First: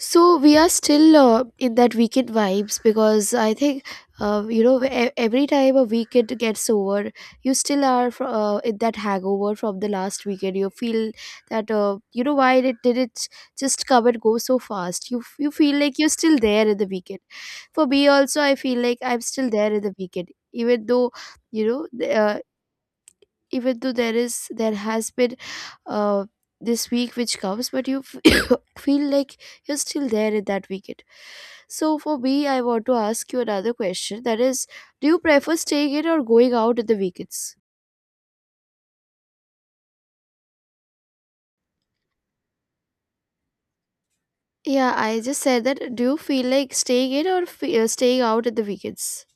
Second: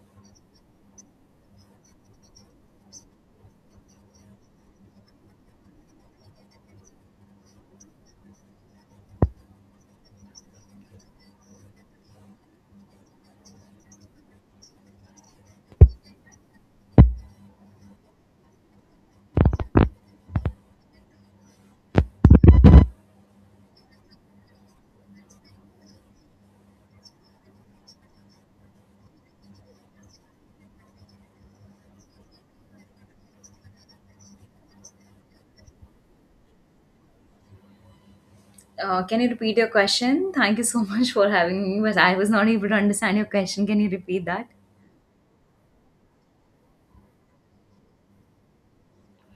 So we are still in that weekend vibes because I think you know every time a weekend gets over, you still are in that hangover from the last weekend. You feel that you know why it did it just come and go so fast. You feel like you're still there in the weekend. For me also, I feel like I'm still there in the weekend, even though you know even though there has been uh, this week which comes but you feel like you're still there in that weekend. So for me, I want to ask you another question, that is, do you prefer staying in or going out in the weekends? Can you repeat your question? Thank you so much for having me, but I was not able to understand your question. Can you repeat that? Yeah, I just said that, do you feel like staying in or staying out at the weekends?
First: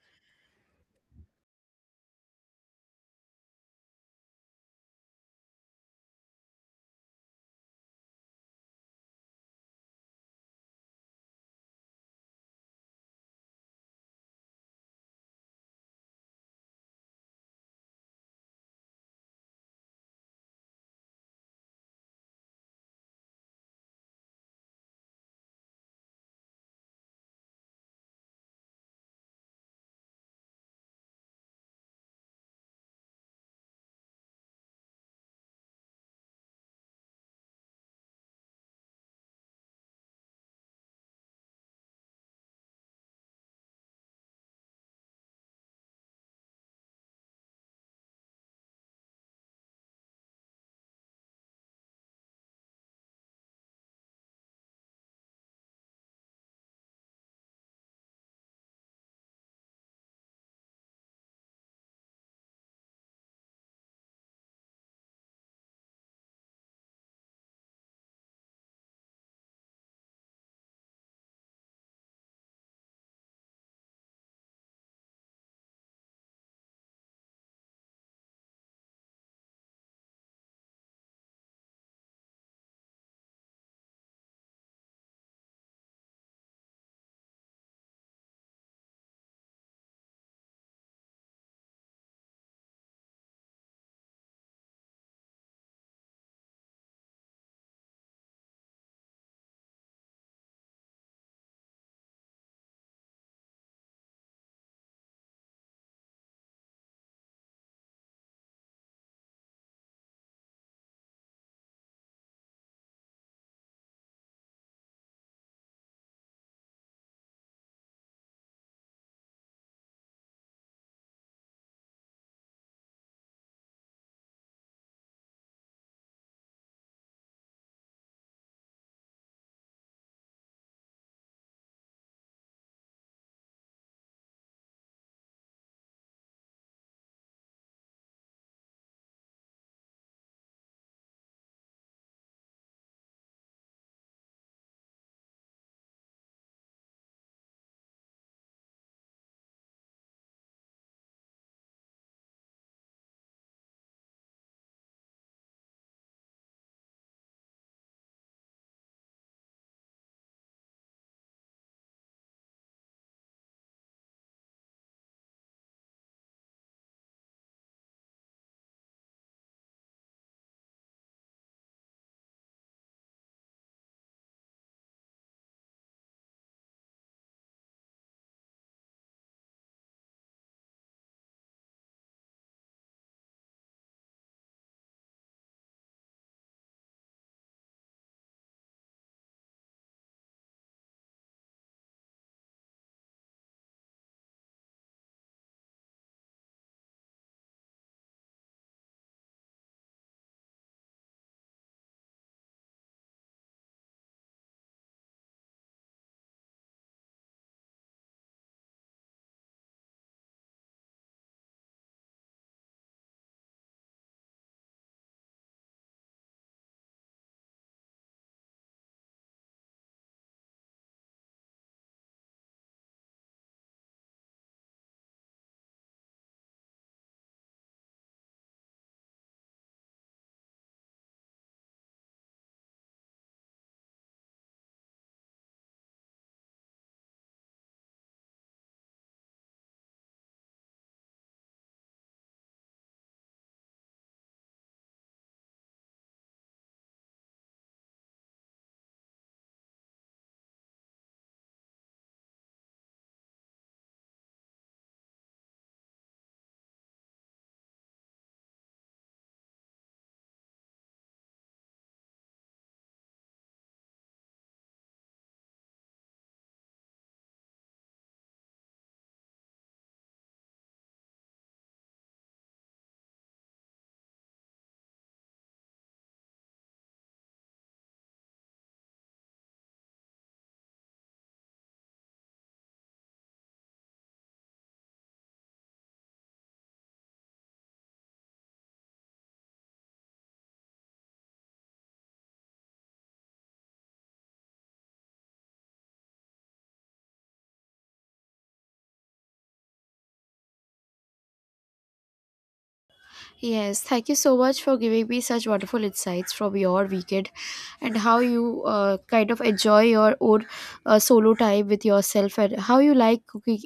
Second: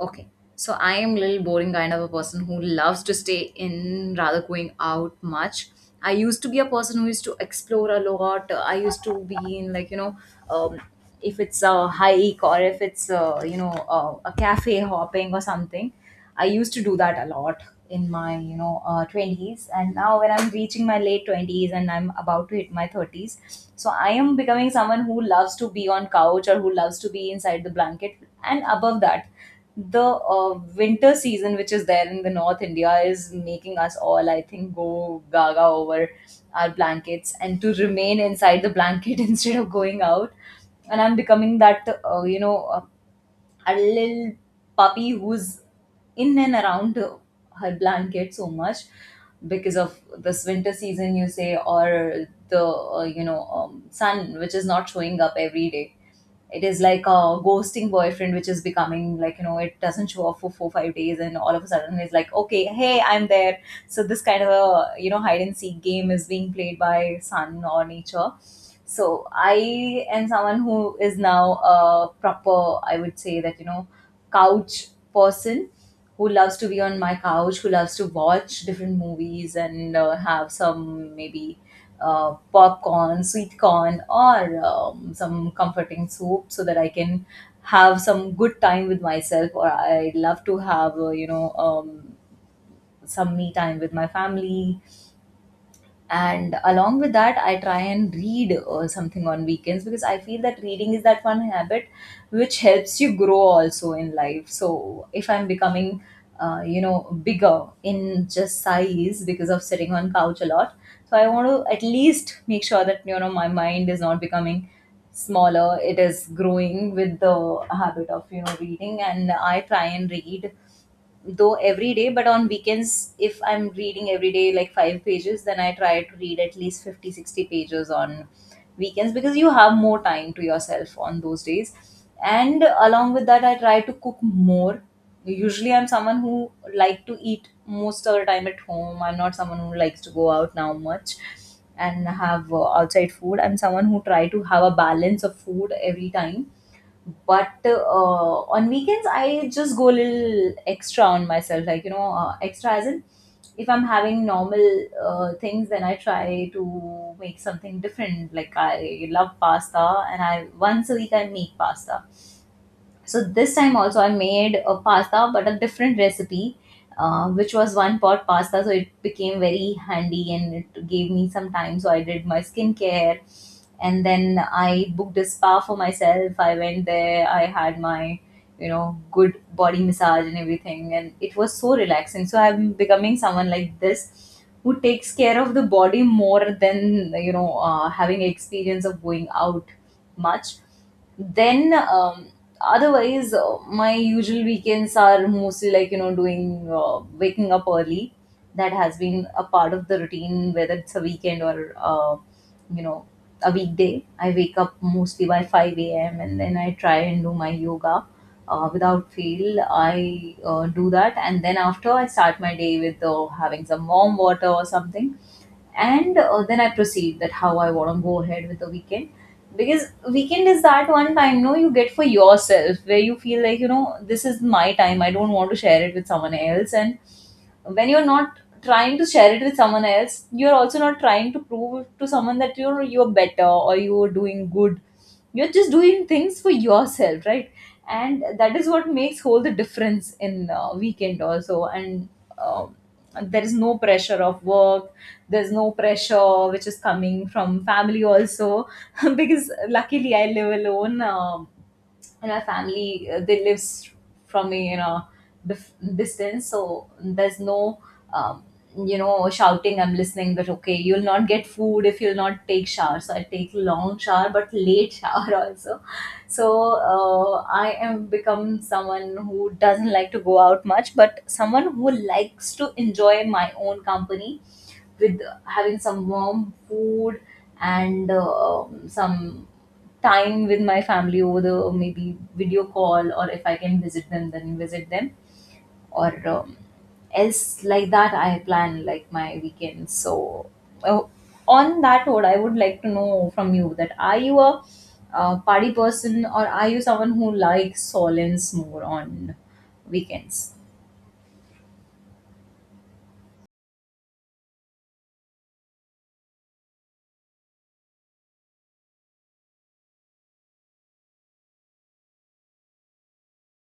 Okay. So I am little boring kind of a person who loves to stay in rather going out much. I used to be a person who used to explore a lot. I used to be in like um, if it's a hike or if it's a, a cafe hopping or something. I used to do that a lot in my 20s. And now when I'm reaching my late 20s and I'm about to hit my 30s, so I am becoming someone who loves to be on couch or who loves to be inside the blanket. And above that, the winter season which is there in the North India is making us all, I think, go gaga over our blankets and to remain inside the blanket instead of going out. And I'm becoming that, a little puppy who's in and around her blanket so much, because of this winter season, you say, or the sun which is not showing up every day. It is like a ghosting boyfriend, which is becoming like, it doesn't show up for 4-5 days, and all of a sudden it's like, okay, hey, I'm there. So this kind of a, hide and seek game is being played by sun or nature. So I am someone who is now a proper, I would say that, couch person who loves to be on my couch, who loves to watch different movies and have some, maybe popcorn, sweet corn, or some comforting soup, so that I can have some good time with myself. Or I love to have, some me time with my family. And along with that I try and read or something on weekends, because I feel that reading is that one habit which helps you grow also in life. So if I'm becoming bigger in just size because of sitting on couch a lot, so I want to at least make sure that, my mind is not becoming smaller, it is growing with the habit of reading. And I try and read though every day, but on weekends, if I'm reading every day like five pages, then I try to read at least 50, 60 pages on weekends, because you have more time to yourself on those days. And along with that, I try to cook more. Usually I'm someone who like to eat most of the time at home, I'm not someone who likes to go out now much and have outside food. I'm someone who try to have a balance of food every time. But on weekends, I just go a little extra on myself, like, extra as in if I'm having normal things, then I try to make something different, like I love pasta. And I, once a week, I make pasta. So this time also I made a pasta, but a different recipe, which was one pot pasta. So it became very handy and it gave me some time. So I did my skincare, and then I booked a spa for myself. I went there. I had my, good body massage and everything, and it was so relaxing. So I'm becoming someone like this who takes care of the body more than, having experience of going out much. Then, otherwise, my usual weekends are mostly like, doing, waking up early. That has been a part of the routine, whether it's a weekend or you know a weekday. I wake up mostly by 5 a.m. and then I try and do my yoga. Without fail I do that. And then after, I start my day with having some warm water or something. And then I proceed that how I want to go ahead with the weekend, because weekend is that one time, no, you get for yourself, where you feel like, this is my time, I don't want to share it with someone else. And when you're not trying to share it with someone else, you're also not trying to prove to someone that you're better or you're doing good. You're just doing things for yourself, right? And that is what makes all the difference in weekend also. And um there is no pressure of work. There's no pressure which is coming from family also. Because luckily I live alone. And my family, they live from me, you know, dif- distance, so there's no um, shouting. I'm listening that okay, you'll not get food if you'll not take shower. So I take long shower, but late shower also. So I am become someone who doesn't like to go out much, but someone who likes to enjoy my own company, with having some warm food and some time with my family over the, maybe, video call, or if I can visit them then visit them, or else like that I plan like my weekend. So uh, on that note, I would like to know from you, that are you a party person, or are you someone who likes solence more on weekends? Yes, thank you so much for giving me such wonderful insights from your weekend and how you kind of enjoy your own solo time with yourself and how you like cooking,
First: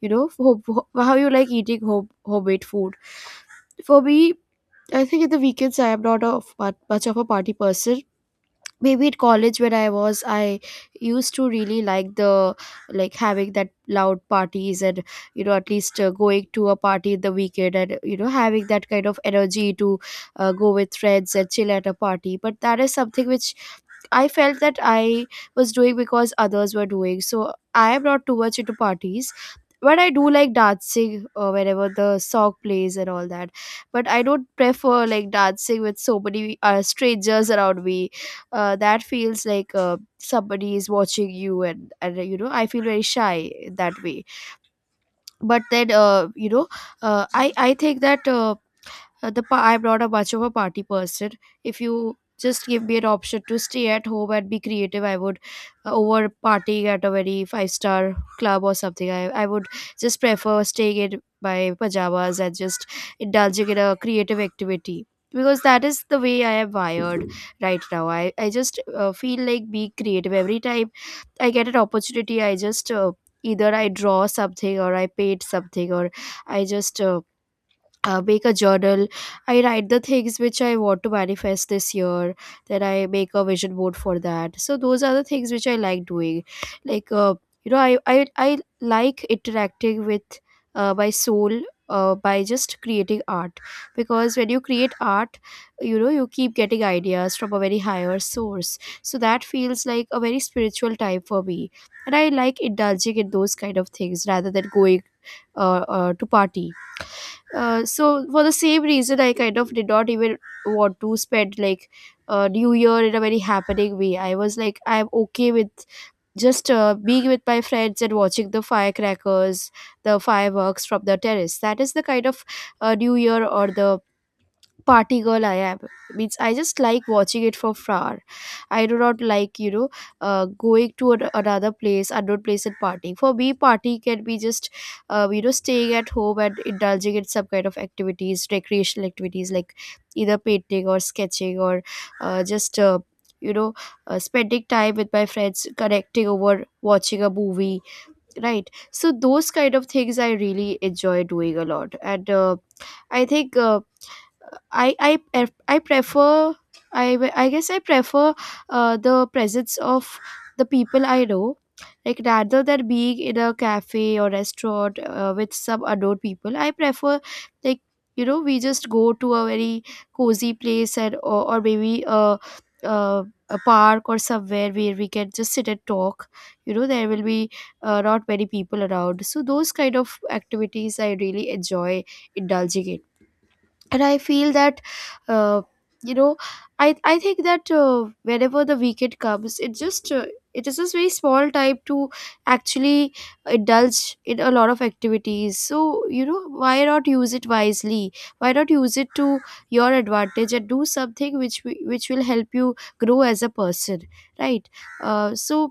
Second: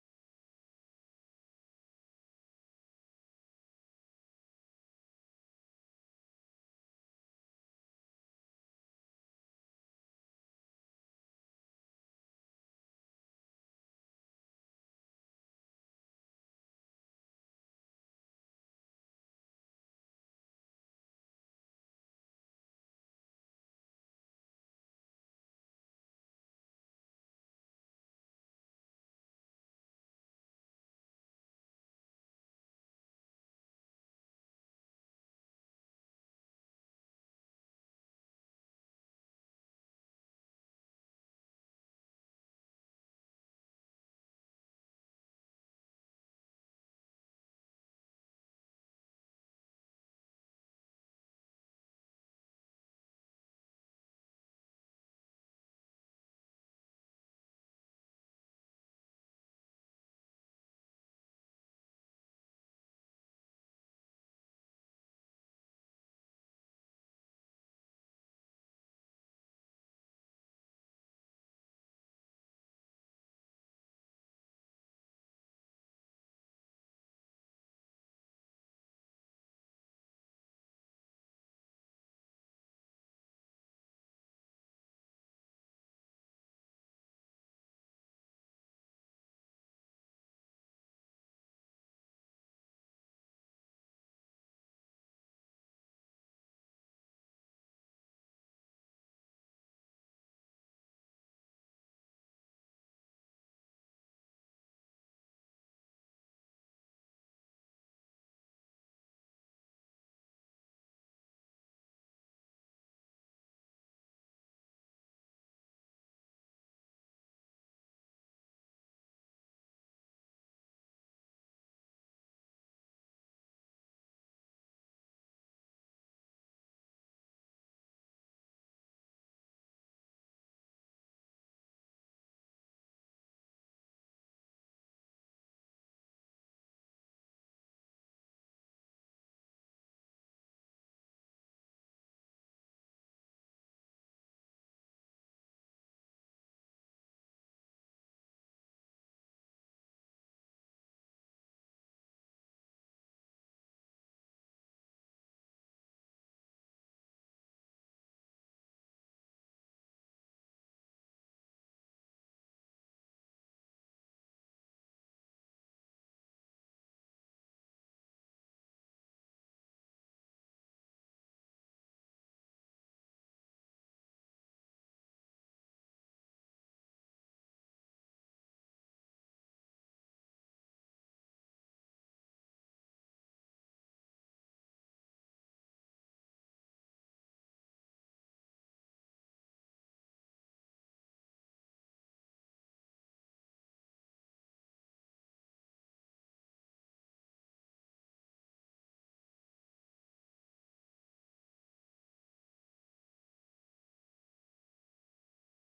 you know, how you like eating homemade food. For me, I think in the weekends I am not a much of a party person. Maybe at college when I was, I used to really like the, like having that loud parties and you know, at least going to a party in the weekend and you know having that kind of energy to go with friends and chill at a party. But that is something which I felt that I was doing because others were doing. So I am not too much into parties. But I do like dancing whenever the song plays and all that. But I don't prefer like dancing with so many strangers around me. That feels like somebody is watching you, and you know I feel very shy in that way. But then you know, I think that I'm not a much of a party person. If you just give me an option to stay at home and be creative, I would, over partying at a very five-star club or something. I would just prefer staying in my pajamas and just indulging in a creative activity, because that is the way I am wired right now. I just feel like being creative every time I get an opportunity. I just either I draw something or I paint something or I just make a journal. I write the things which I want to manifest this year. Then I make a vision board for that. So those are the things which I like doing. Like you know, I like interacting with my soul. By just creating art, because when you create art, you know, you keep getting ideas from a very higher source, so that feels like a very spiritual time for me. And I like indulging in those kind of things rather than going to party. Uh, so for the same reason, I kind of did not even want to spend like New Year in a very happening way. I was like, I'm okay with just being with my friends and watching the firecrackers, the fireworks from the terrace. That is the kind of New Year or the party girl I am. Means I just like watching it for far. I do not like, you know, going to another place, unknown place, and partying. For me, party can be just you know, staying at home and indulging in some kind of activities, recreational activities, like either painting or sketching or just. You know, spending time with my friends, connecting over watching a movie, right? So those kind of things I really enjoy doing a lot. And i think uh, I prefer, I guess I prefer the presence of the people I know, like rather than being in a cafe or restaurant with some unknown people. I prefer like, you know, we just go to a very cozy place and, or maybe a park or somewhere where we can just sit and talk. You know, there will be not many people around, so those kind of activities I really enjoy indulging in. And I feel that, uh, you know I think that whenever the weekend comes, it is just very small time to actually indulge in a lot of activities. So you know, why not use it wisely, why not use it to your advantage and do something which which will help you grow as a person, right? Uh, so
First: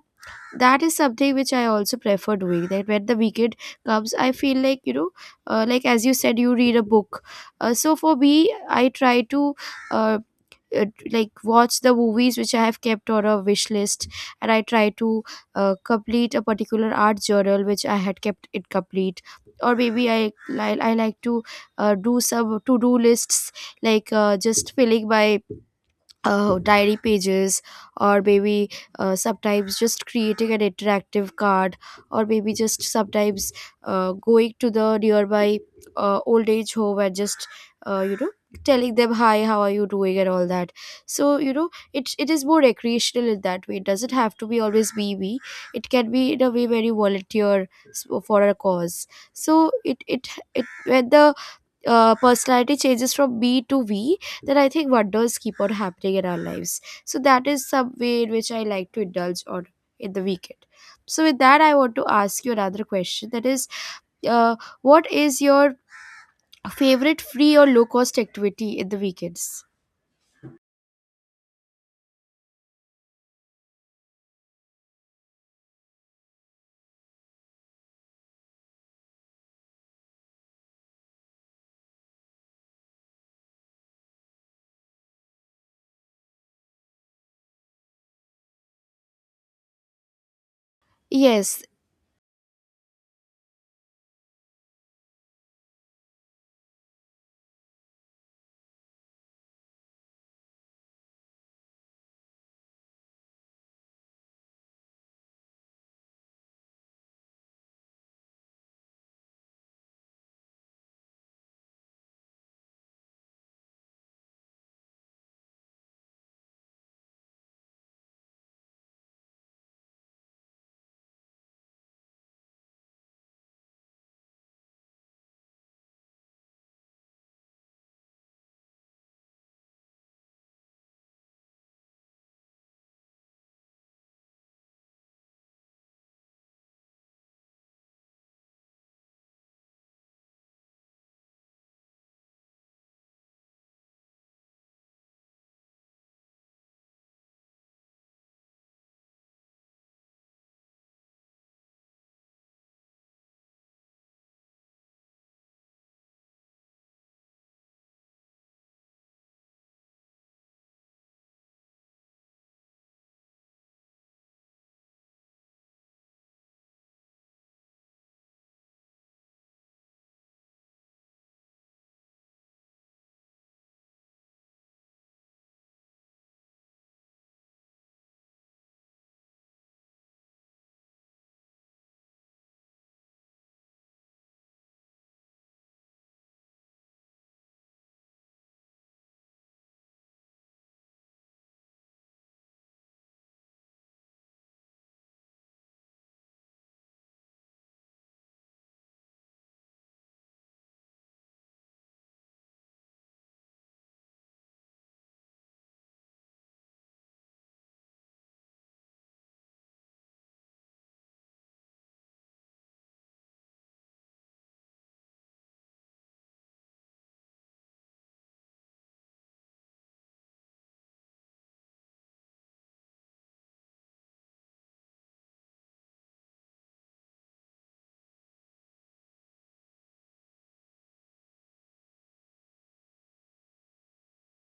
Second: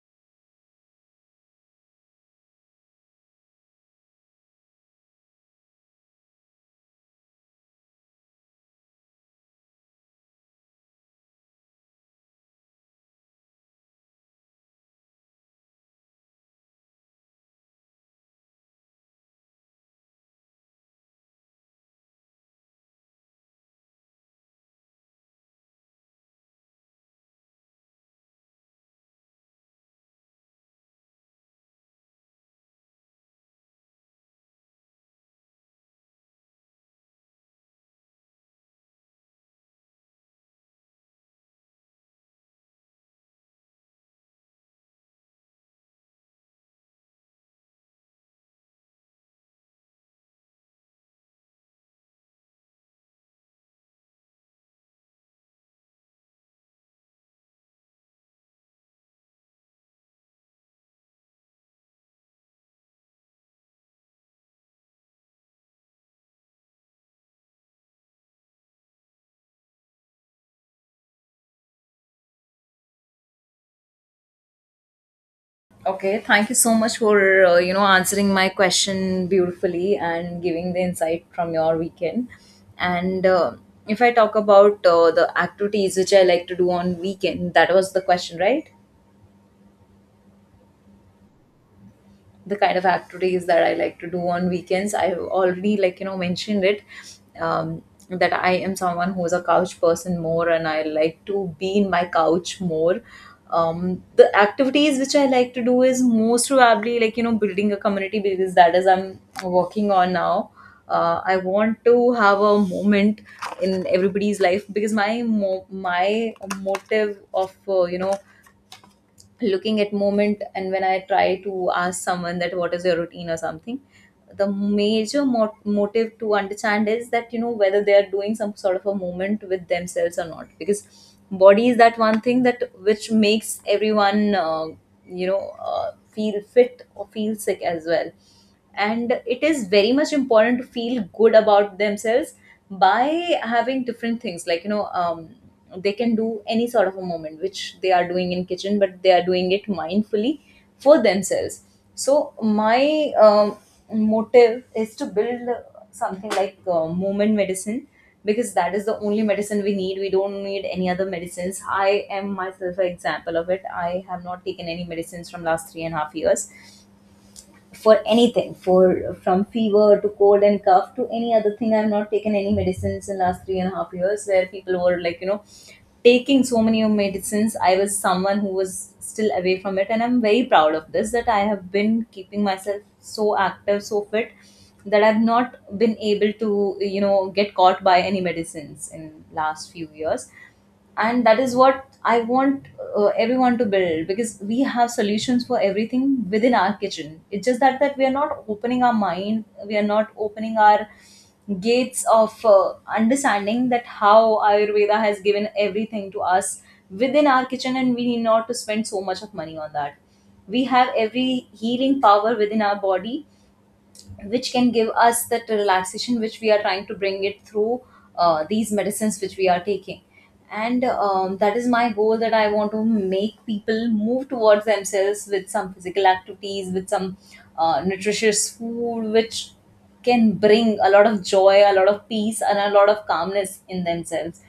that is something which I also prefer doing, that when the weekend comes, I feel like, you know, like as you said, you read a book. Uh, so for me, I try to uh, uh, like watch the movies which I have kept on a wish list, and I try to complete a particular art journal which I had kept it complete. Or maybe I like to do some to do lists, like just filling my diary pages, or maybe sometimes just creating an interactive card, or maybe just sometimes going to the nearby old age home and just you know, telling them hi, how are you doing, and all that. So you know, it is more recreational in that way. It doesn't have to be always be me, it can be in a way very volunteer for a cause. So it when the personality changes from B to V, then I think wonders keep on happening in our lives. So that is some way in which I like to indulge on in the weekend. So with that, I want to ask you another question. That is, uh, what is your favorite free or low cost activity in the weekends? Okay, thank you so much for answering my question beautifully and giving the insight from your weekend. And if I talk about the activities which I like to do on weekend, that was the question, right? Yes, The kind of activities that I like to do on weekends, I've already like, mentioned it, um, that I am someone who's a couch person more, and I like to be in my couch more. The activities which I like to do is most probably like, building a community, because that is I'm working on now. I want to have a moment in everybody's life, because my motive of looking at moment, and when I try to ask someone that what is your routine or something, the major motive to understand is that, whether they are doing some sort of a movement with themselves or not, because body is that one thing that which makes everyone feel fit or feel sick as well. And it is very much important to feel good about themselves by having different things like, they can do any sort of a moment which they are doing in kitchen, but they are doing it mindfully for themselves. So my, motive is to build something like, movement medicine. Because that is the only medicine we need, we don't need any other medicines. I am myself an example of it. I have not taken any medicines from last 3.5 years, for anything, for from fever to cold and cough to any other thing. I've not taken any medicines in last 3.5 years, where people were like, taking so many of medicines. I was someone who was still away from it, and I'm very proud of this, that I have been keeping myself so active, so fit, that I've not been able to get caught by any medicines in last few years. And that is what I want everyone to build, because we have solutions for everything within our kitchen. It's just that we are not opening our mind, we are not opening our gates of understanding that how Ayurveda has given everything to us within our kitchen, and we need not to spend so much of money on that. We have every healing power within our body, which can give us that relaxation which we are trying to bring it through these medicines which we are taking. And that is my goal, that I want to make people move towards themselves with some physical activities, with some nutritious food, which can bring a lot of joy, a lot of peace, and a lot of calmness in themselves.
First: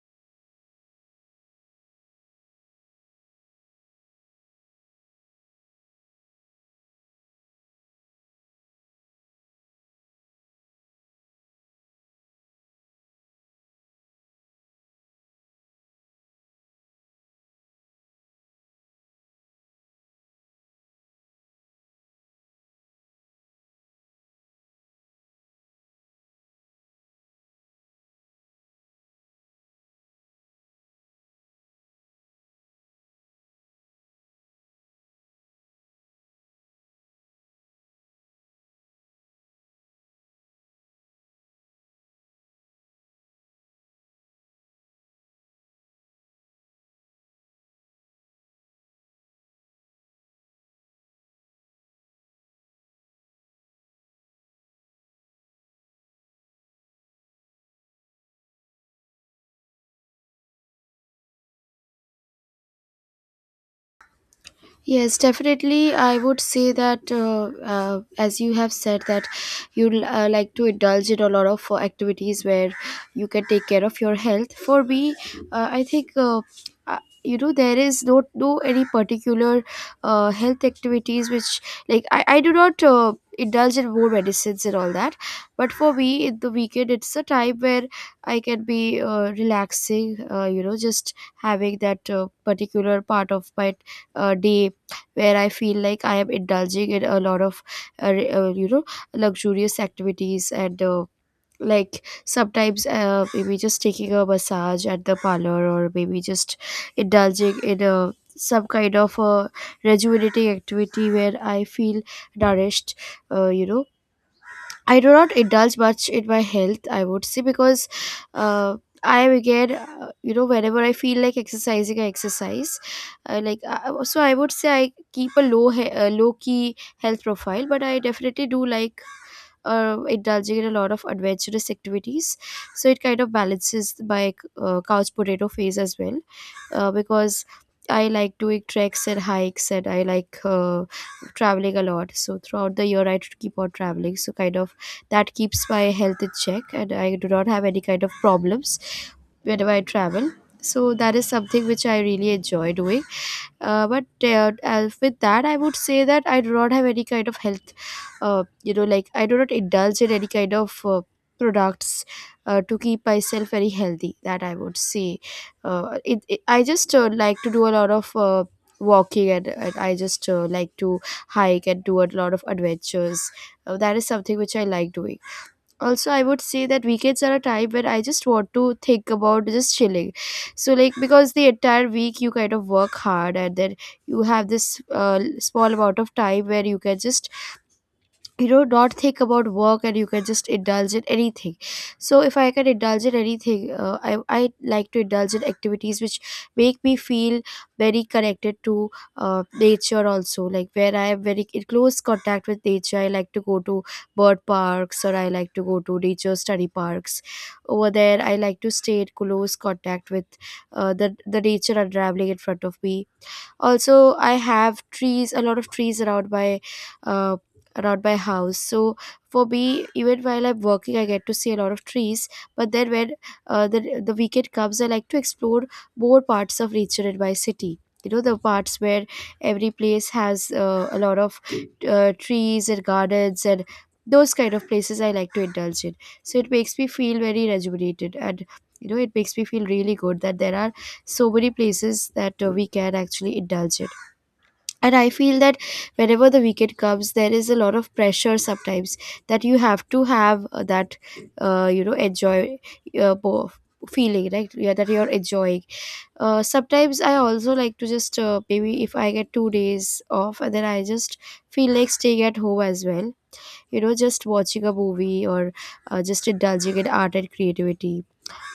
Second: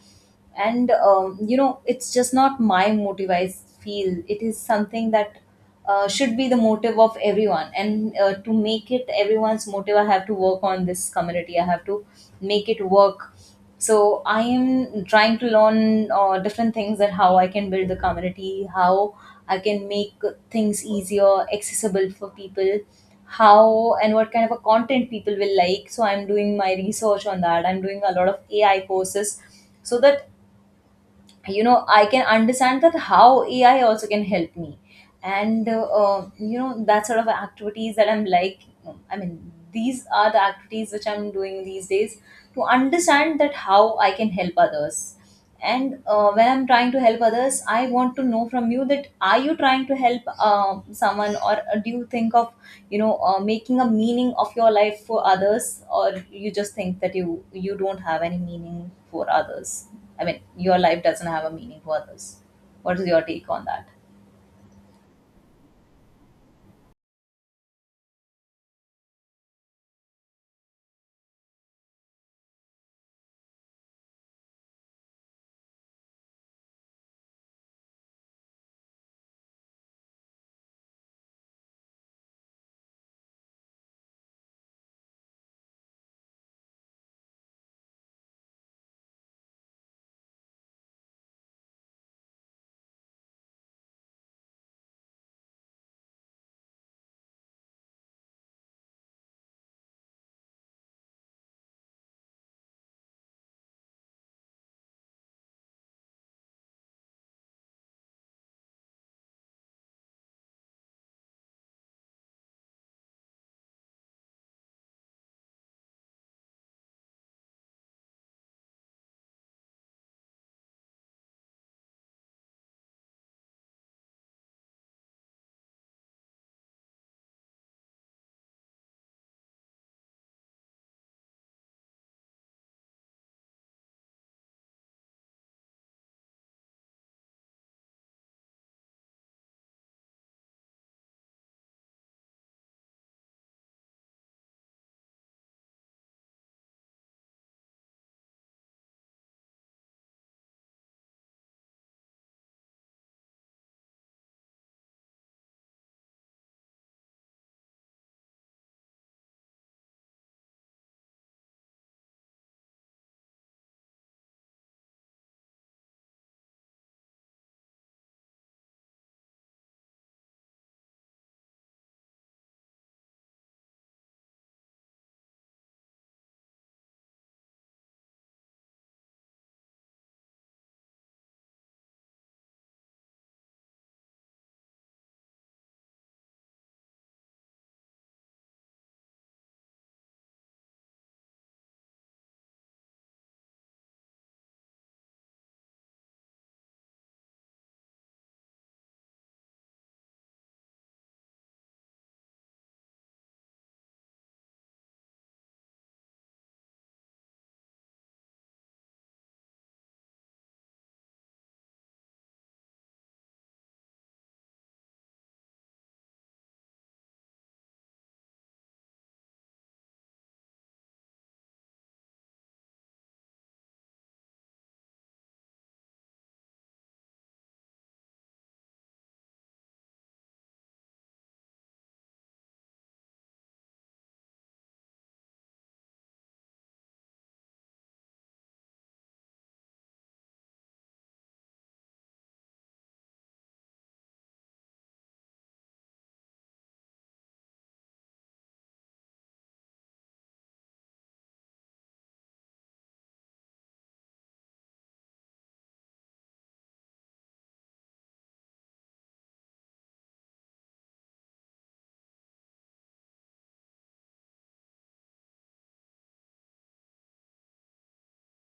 And it's just not my motive, I feel it is something that should be the motive of everyone. And to make it everyone's motive, I have to work on this community, I have to make it work. So I am trying to learn different things, that how I can build the community, how I can make things easier accessible for people, how and what kind of a content people will like. So I'm doing my research on that. I'm doing a lot of AI courses so that I can understand that how AI also can help me. And that sort of activities that I'm like I mean these are the activities which I'm doing these days to understand that how I can help others. And when I'm trying to help others, I want to know from you that are you trying to help someone, or do you think of making a meaning of your life for others, or you just think that you don't have any meaning for others? I mean, your life doesn't have a meaning for others. What is your take on that? yes, definitely. I would say that, as you have said, that you like to indulge in a lot of activities where you can take care of your health. For me, I think. Uh, you know, there is no any particular health activities which, I do not indulge in more medicines and all that. But for me, in the weekend, it's a time where I can be relaxing, you know, just having that particular part of my day where I feel like I am indulging in a lot of, you know, luxurious activities and. Like sometimes maybe just taking a massage at the parlor, or maybe just indulging in a some kind of a rejuvenating activity where I feel nourished. You know, I do not indulge much in my health, I would say, because uh, I again, you know, whenever I feel like exercising, I exercise. So, I would say I keep a low, low key health profile, but I definitely do like indulging in a lot of adventurous activities. So it kind of balances my couch potato phase as well, because I like doing treks and hikes, and I like traveling a lot. So throughout the year, I keep on traveling. So kind of that keeps my health in check, and I do not have any kind of problems whenever I travel. So that is something which I really enjoy doing. But as with that, I would say that I do not have any kind of health, like I do not indulge in any kind of products to keep myself very healthy, that I would say. I just like to do a lot of walking, and I just like to hike and do a lot of adventures. That is something which I like doing. Also, I would say that weekends are a time when I just want to think about just chilling. So, like, because the entire week you kind of work hard, and then you have this small amount of time where you can just, you know, not think about work, and you can just indulge in anything. So if I can indulge in anything, I like to indulge in activities which make me feel very connected to nature also, like where I am very in close contact with nature. I like to go to bird parks, or I like to go to nature study parks. Over there, I like to stay in close contact with the nature unraveling in front of me. Also, I have trees, a lot of trees uh, around my house. So for me, even while I'm working, I get to see a lot of trees. But then when the weekend comes, I like to explore more parts of nature in my city. You know, the parts where every place has a lot of trees and gardens, and those kind of places I like to indulge in. So it makes me feel very rejuvenated, and you know it makes me feel really good that there are so many places that we can actually indulge it. And I feel that whenever the weekend comes, there is a lot of pressure sometimes that you have to have, that you know, enjoy uh, bo- feeling, right? Yeah, that you're enjoying. Sometimes I also like to just, maybe if I get 2 days off, and then I just feel like staying at home as well, you know, just watching a movie, or just indulging in art and creativity,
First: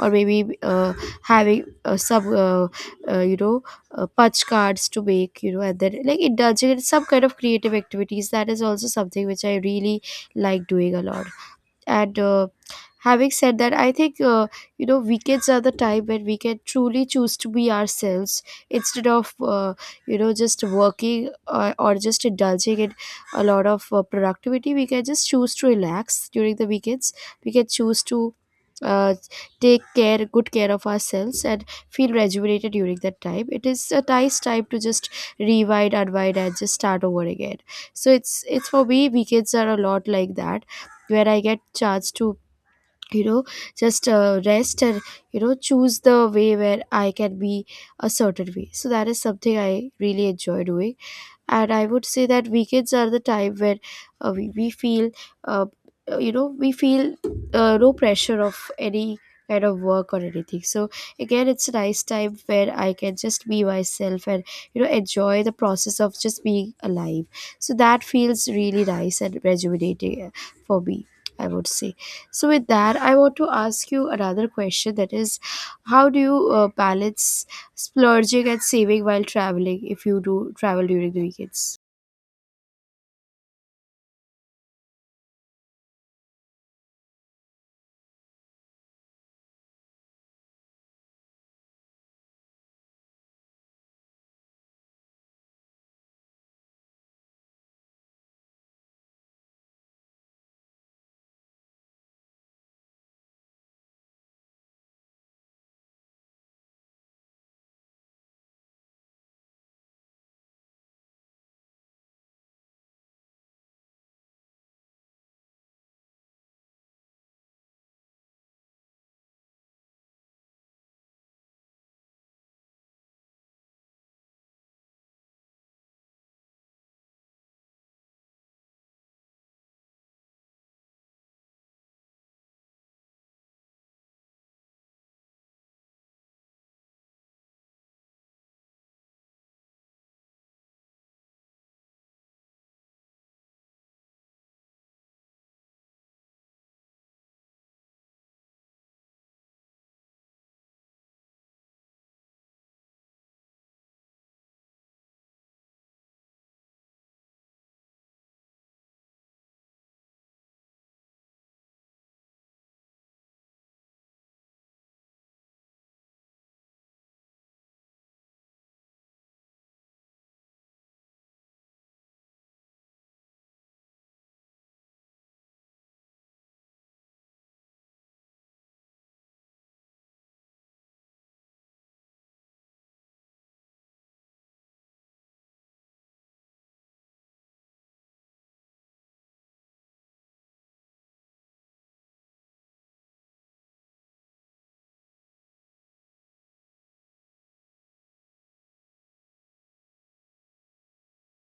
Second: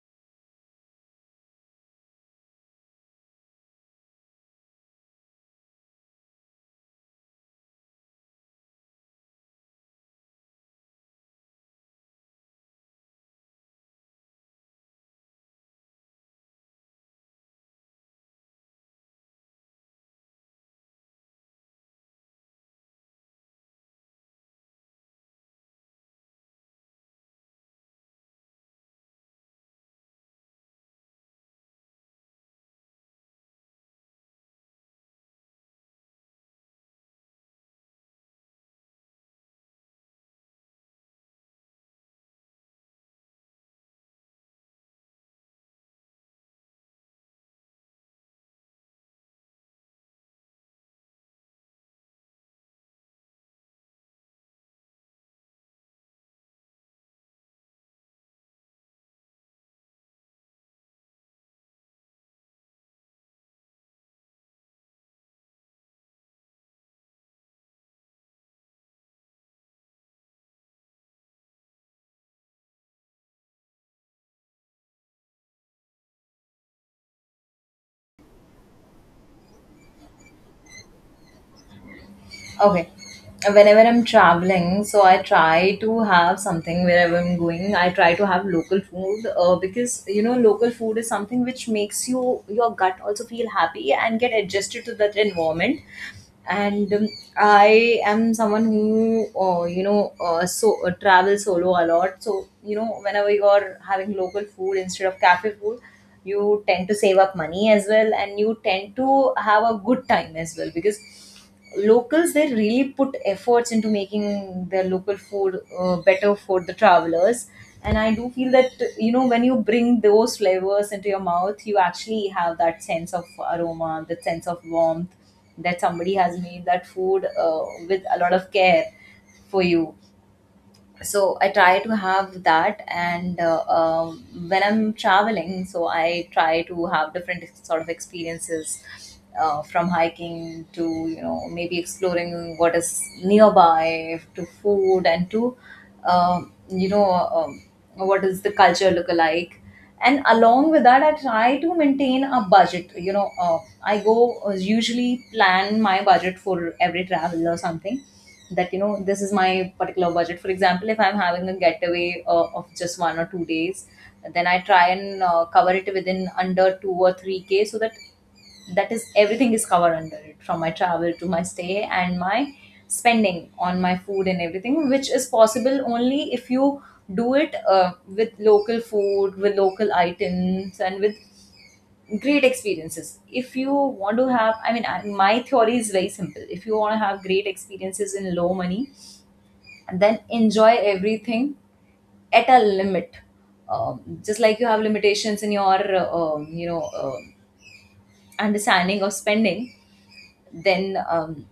or maybe having some you know punch cards to make, you know, and then like indulging in some kind of creative activities. That is also something which I really like doing a lot. And having said that, I think, you know, weekends are the time when we can truly choose to be ourselves, instead of you know, just working, or just indulging in a lot of productivity. We can just choose to relax during the weekends. We can choose to uh, take care, good care of ourselves, and feel rejuvenated during that time. It is a nice time to just rewind, unwind, and just start over again. So it's for me, weekends are a lot like that, where I get chance to, you know, just rest, and you know, choose the way where I can be a certain way. So that is something I really enjoy doing. And I would say that weekends are the time where we feel uh, you know, we feel no pressure of any kind of work or anything. So again, it's a nice time where I can just be myself and, you know, enjoy the process of just being alive. So that feels really nice and rejuvenating, for me, I would say. So with that, I want to ask you another question, that is, how do you balance splurging and saving while traveling, if you do travel during the weekends? Okay. Whenever I'm traveling, so I try to have something wherever I'm going. I try to have local food, because you know local food is something which makes you, your gut also feel happy and get adjusted to that environment. And I am someone who, travel solo a lot, so you know whenever you're having local food instead of cafe food, you tend to save up money as well, and you tend to have a good time as well, because locals, they really put efforts into making their local food better for the travelers. And I do feel that you know when you bring those flavors into your mouth, you actually have that sense of aroma, that sense of warmth, that somebody has made that food with a lot of care for you. So I try to have that. And when I'm traveling, so I try to have different sort of experiences, from hiking to, you know, maybe exploring what is nearby, to food, and to um, you know um, what is the culture look alike. And along with that, I try to maintain a budget, you know. I go usually plan my budget for every travel or something, that you know this is my particular budget. For example, if I'm having a getaway of just 1 or 2 days, then I try and cover it within, under 2 or 3K, so that that is everything is covered under it, from my travel to my stay and my spending on my food and everything, which is possible only if you do it with local food, with local items, and with great experiences. If you want to have, I mean, my theory is very simple. If you want to have great experiences in low money, then enjoy everything at a limit. Just like you have limitations in your understanding of spending, then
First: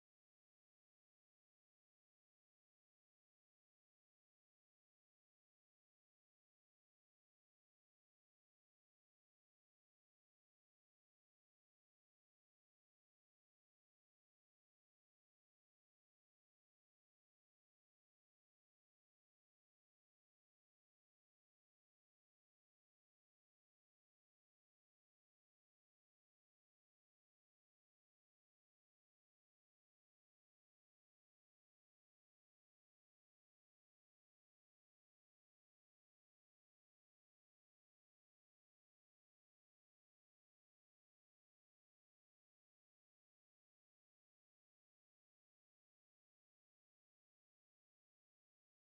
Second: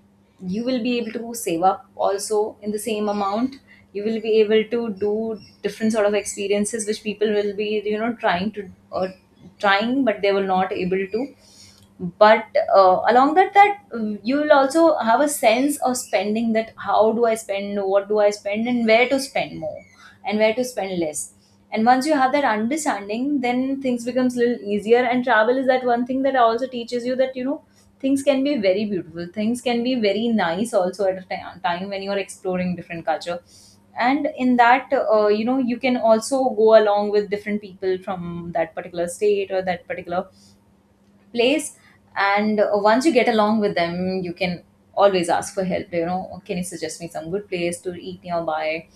you will be able to save up also in the same amount. You will be able to do different sort of experiences which people will be, you know, trying to, or trying, but they were not able to. But along that that you will also have a sense of spending, that how do I spend, what do I spend, and where to spend more and where to spend less. And once you have that understanding, then things becomes a little easier. And travel is that one thing that also teaches you that you know things can be very beautiful, things can be very nice also at a time when you are exploring different culture. And in that, you know, you can also go along with different people from that particular state or that particular place. And once you get along with them, you can always ask for help. You know, can you suggest me some good place to eat nearby,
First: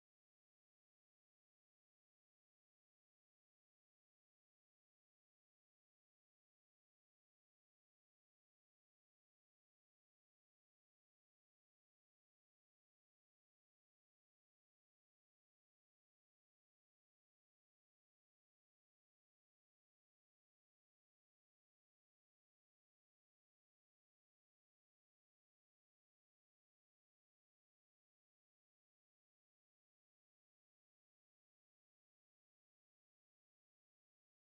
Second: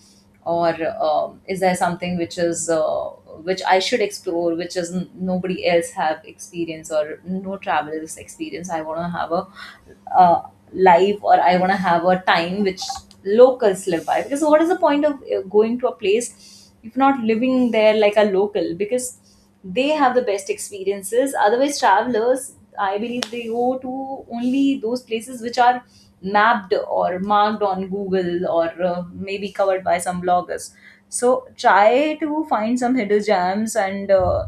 or is there something which is which I should explore, which is nobody else have experience, or no travelers experience. I want to have a uh, life, or I want to have a time which locals live by, because what is the point of going to a place if not living there like a local, because they have the best experiences. Otherwise, travelers, I believe, they go to only those places which are mapped or marked on Google, or maybe covered by some bloggers. So try to find some hidden gems and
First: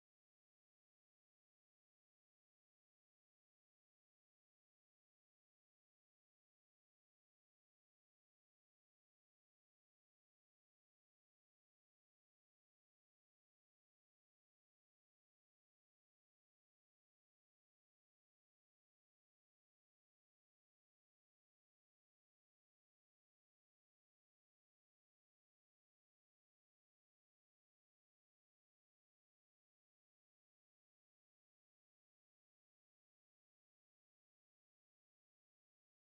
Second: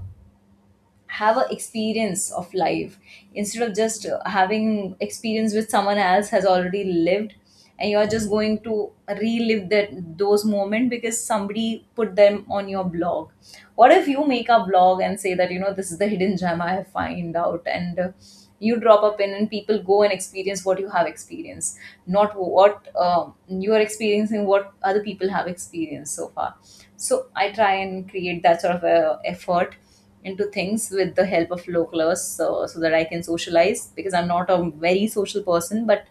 have a experience of life, instead of just having experience with someone else has already lived, and you're just going to relive that, those moments, because somebody put them on your blog. What if you make a blog and say that, you know, this is the hidden gem I have find out, and you drop a pin and people go and experience what you have experienced, not what you are experiencing what other people have experienced so far. So I try and create that sort of a effort into things with the help of localers, so that I can socialize, because I'm not a very social person, but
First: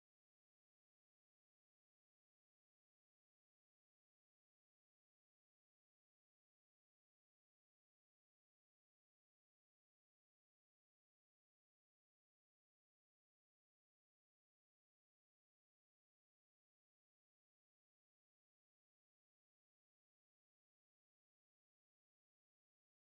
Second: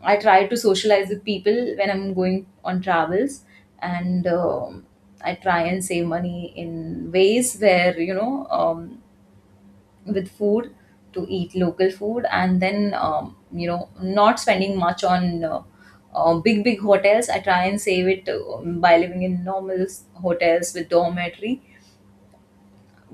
I try to socialize with people when I'm going on travels. And I try and save money in ways where, you know, with food, to eat local food, and then, you know, not spending much on. Big hotels. I try and save it by living in normal hotels with dormitory,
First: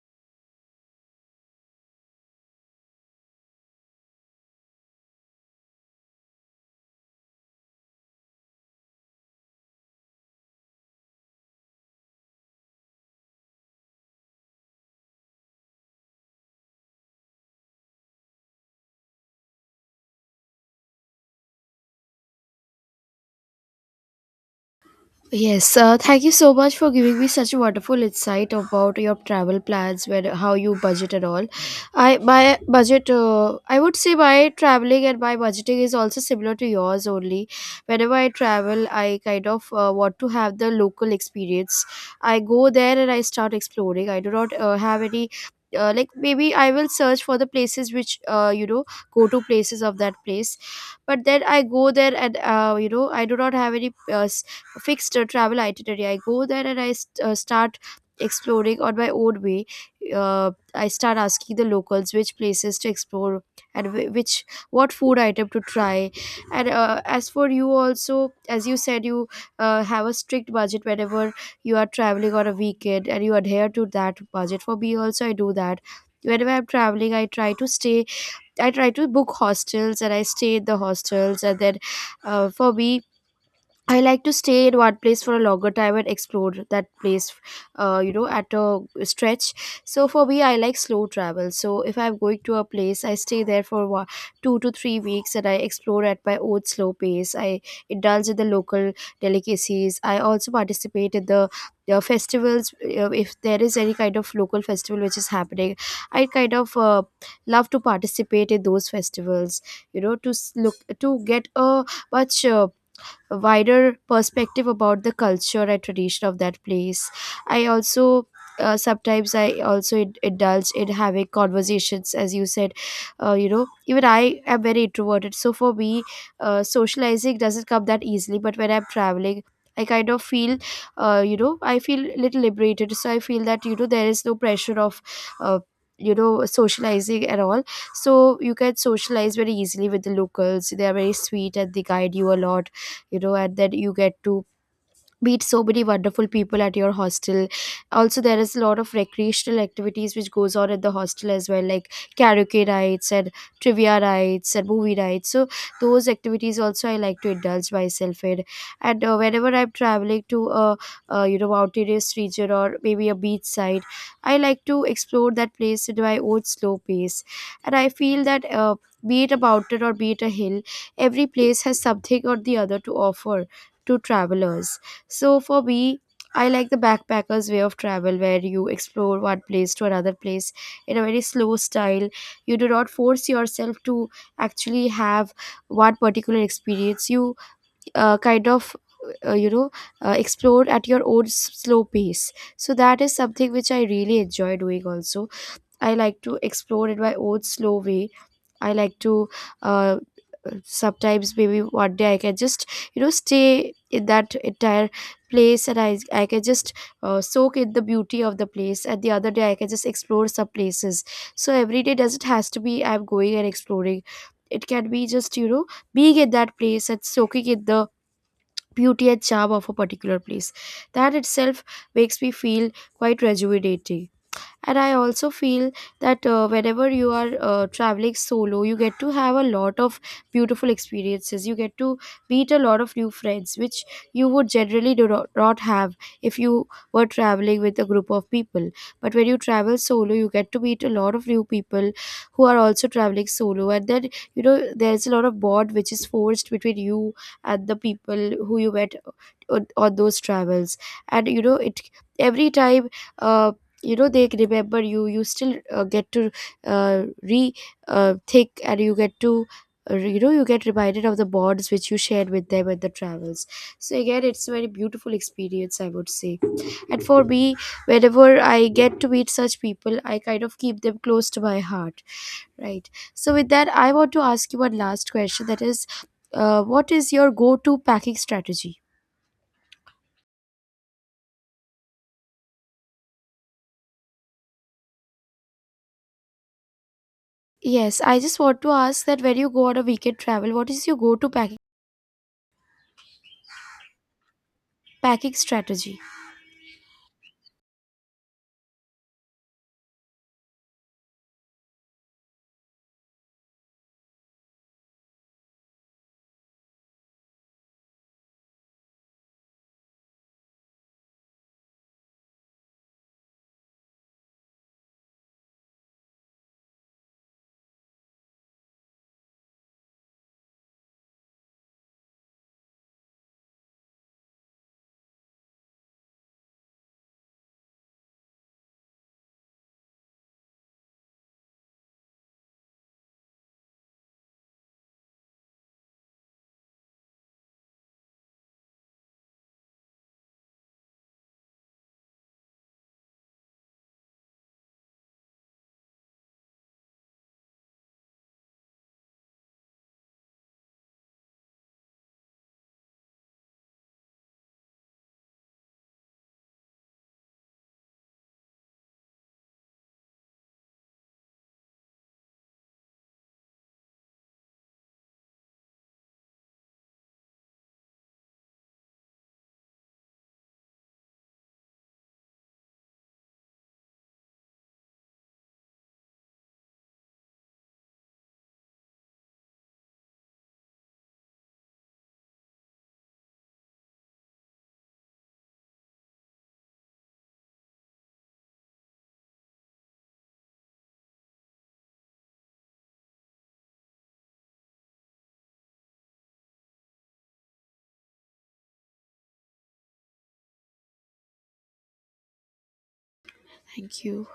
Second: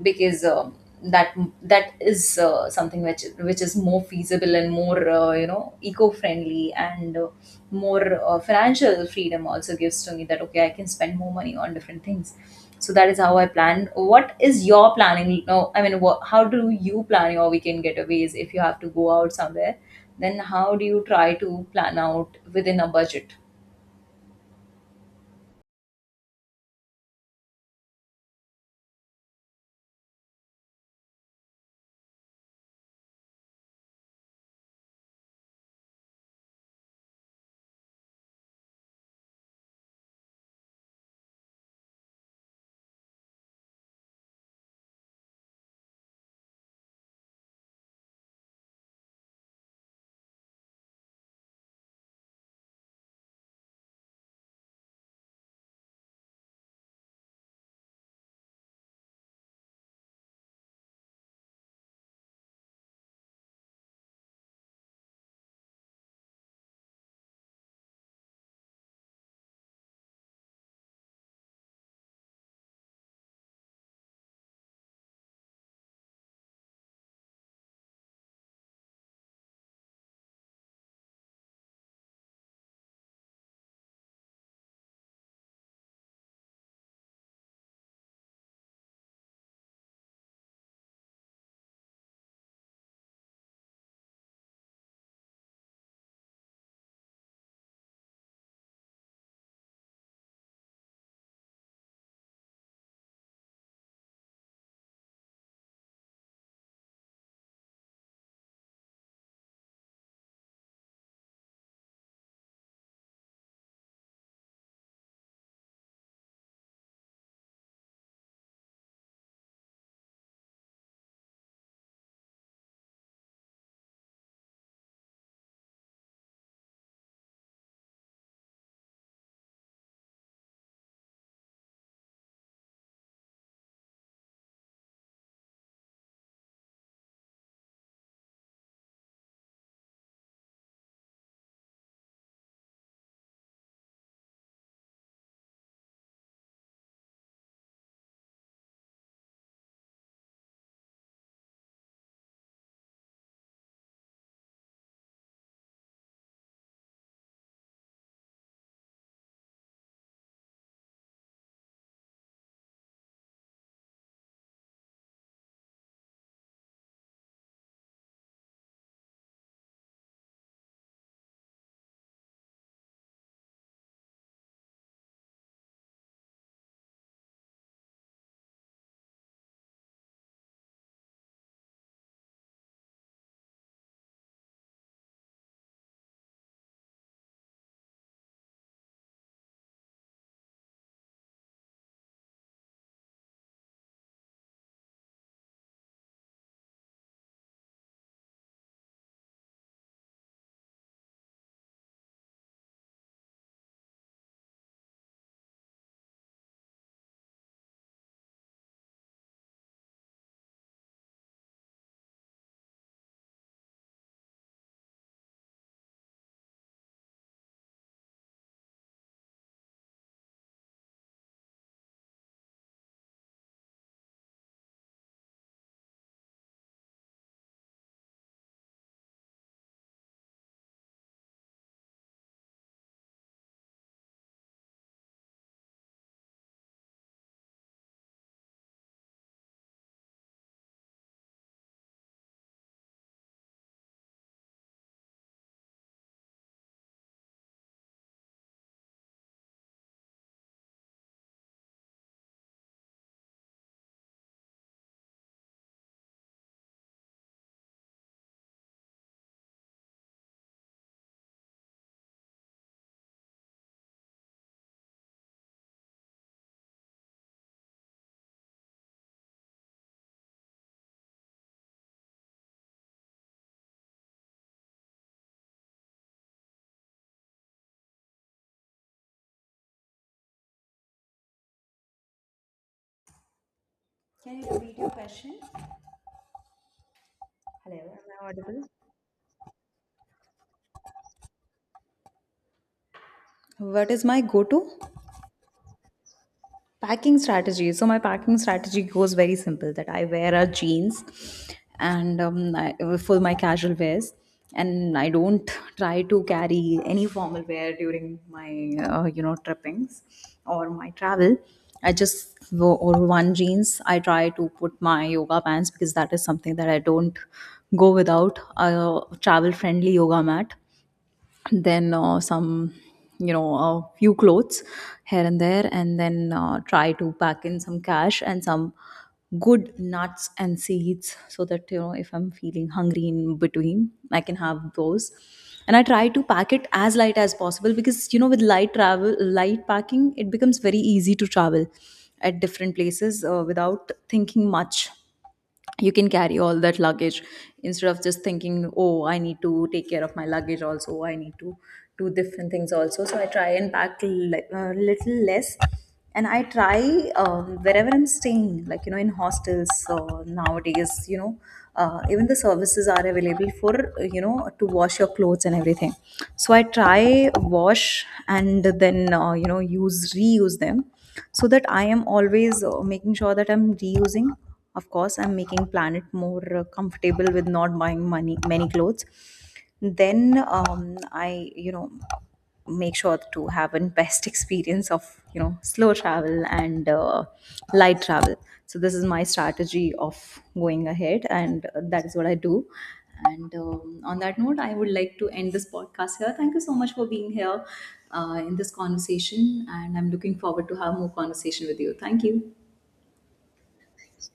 because that that is something which is more feasible and more, you know, eco friendly, and more financial freedom also gives to me, that okay, I can spend more money on different things. So that is how I plan. What is your planning? No, I mean, what, how do you plan your weekend getaways? If you have to go out somewhere, then how do you try to plan out within a budget? Yes, thank you so much for giving me such a wonderful insight about your travel plans, where how you budget and all. I, my budget, I would say my traveling and my budgeting is also similar to yours only. Whenever I travel, I kind of want to have the local experience. I go there and I start exploring. I do not have any. Like, maybe I will search for the places which, you know, go to places of that place, but then I go there and, you know, I do not have any fixed travel itinerary. I go there and I start exploring on my own way. I start asking the locals which places to explore, and which, what food item to try. And as for you also, as you said, you have a strict budget whenever you are traveling on a weekend, and you adhere to that budget. For me also, I do that. Whenever I'm traveling, I try to stay I try to book hostels, and I stay in the hostels. And then, for me, I like to stay at one place for a longer time and explore that place, you know, at a stretch. So for me, I like slow travel. So if I'm going to a place, I stay there for one, 2 to 3 weeks, and I explore at my own slow pace. I indulge in the local delicacies. I also participate in the festivals. If there is any kind of local festival which is happening, I kind of love to participate in those festivals. You know, to look to get a much. A wider perspective about the culture and tradition of that place. I also sometimes I also indulge in having conversations. As you said, you know, even I am very introverted, so for me, socializing doesn't come that easily. But when I'm traveling, I kind of feel, you know, I feel a little liberated. So I feel that, you know, there is no pressure of uh, you know, socializing at all. So you can socialize very easily with the locals. They are very sweet and they guide you a lot, you know. And then you get to meet so many wonderful people at your hostel. Also, there is a lot of recreational activities which goes on at the hostel as well, like karaoke nights, and trivia nights, and movie nights. So those activities also I like to indulge myself in. And whenever I'm traveling to a, you know, mountainous region or maybe a beach side, I like to explore that place in my own slow pace. And I feel that, be it a mountain or be it a hill, every place has something or the other to offer to travelers. So for me, I like the backpackers way of travel, where you explore one place to another place in a very slow style. You do not force yourself to actually have one particular experience. You kind of uh, you know explore at your own slow pace. So that is something which I really enjoy doing. Also, I like to explore in my own slow way. I like to uh, sometimes maybe one day I can just, you know, stay in that entire place, and I can just soak in the beauty of the place, and the other day I can just explore some places. So every day doesn't has to be I'm going and exploring. It can be just, you know, being in that place and soaking in the beauty and charm of a particular place. That itself makes me feel quite rejuvenating. And I also feel that, whenever you are traveling solo, you get to have a lot of beautiful experiences. You get to meet a lot of new friends which you would generally do not, not have if you were traveling with a group of people. But when you travel solo, you get to meet a lot of new people who are also traveling solo. And then, you know, there's a lot of bond which is forged between you and the people who you met on those travels. And you know it, every time, uh, you know, they remember you, you still get to re think, and you get to you know, you get reminded of the bonds which you shared with them at the travels. So again, it's a very beautiful experience, I would say. And for me, whenever I get to meet such people, I kind of keep them close to my heart. Right, so with that I want to ask you one last question, that is, what is your go-to packing strategy? Can you repeat your question? Hello, Yes, am I I just want audible? to ask that when you go on a weekend travel, what is your go-to What is my go to? packing strategy. Packing strategy. So my packing strategy goes very simple, that I wear a jeans, and I, for my casual wears, and I don't try to carry any formal wear during my, you know, trippings or my travel. I just go or one jeans. I try to put my yoga pants, because that is something that I don't go without, a travel friendly yoga mat, then some, you know, a few clothes here and there, and then try to pack in some cash and some good nuts and seeds, so that you know if I'm feeling hungry in between I can have those. And I try to pack it as light as possible, because you know with light travel, light packing, it becomes very easy to travel at different places without thinking much. You can carry all that luggage instead of just thinking, oh, I need to take care of my luggage also, I need to do different things also. So I try and pack little less. And I try, wherever I'm staying, like, you know, in hostels, so nowadays, you know, even the services are available for you know, to wash your clothes and everything. So I try wash, and then you know, use, reuse them, so that I am always making sure that I'm reusing. Of course, I'm making planet more comfortable with not buying money many clothes. Then I, you know, make sure to have an best experience of, you know, slow travel and light travel. So this is my strategy of going ahead, and that is what I do. And on that note, I would like to end this podcast here. Thank you so much for being here in this conversation, and I'm looking forward to have more conversation with you. Thank you. Thank you.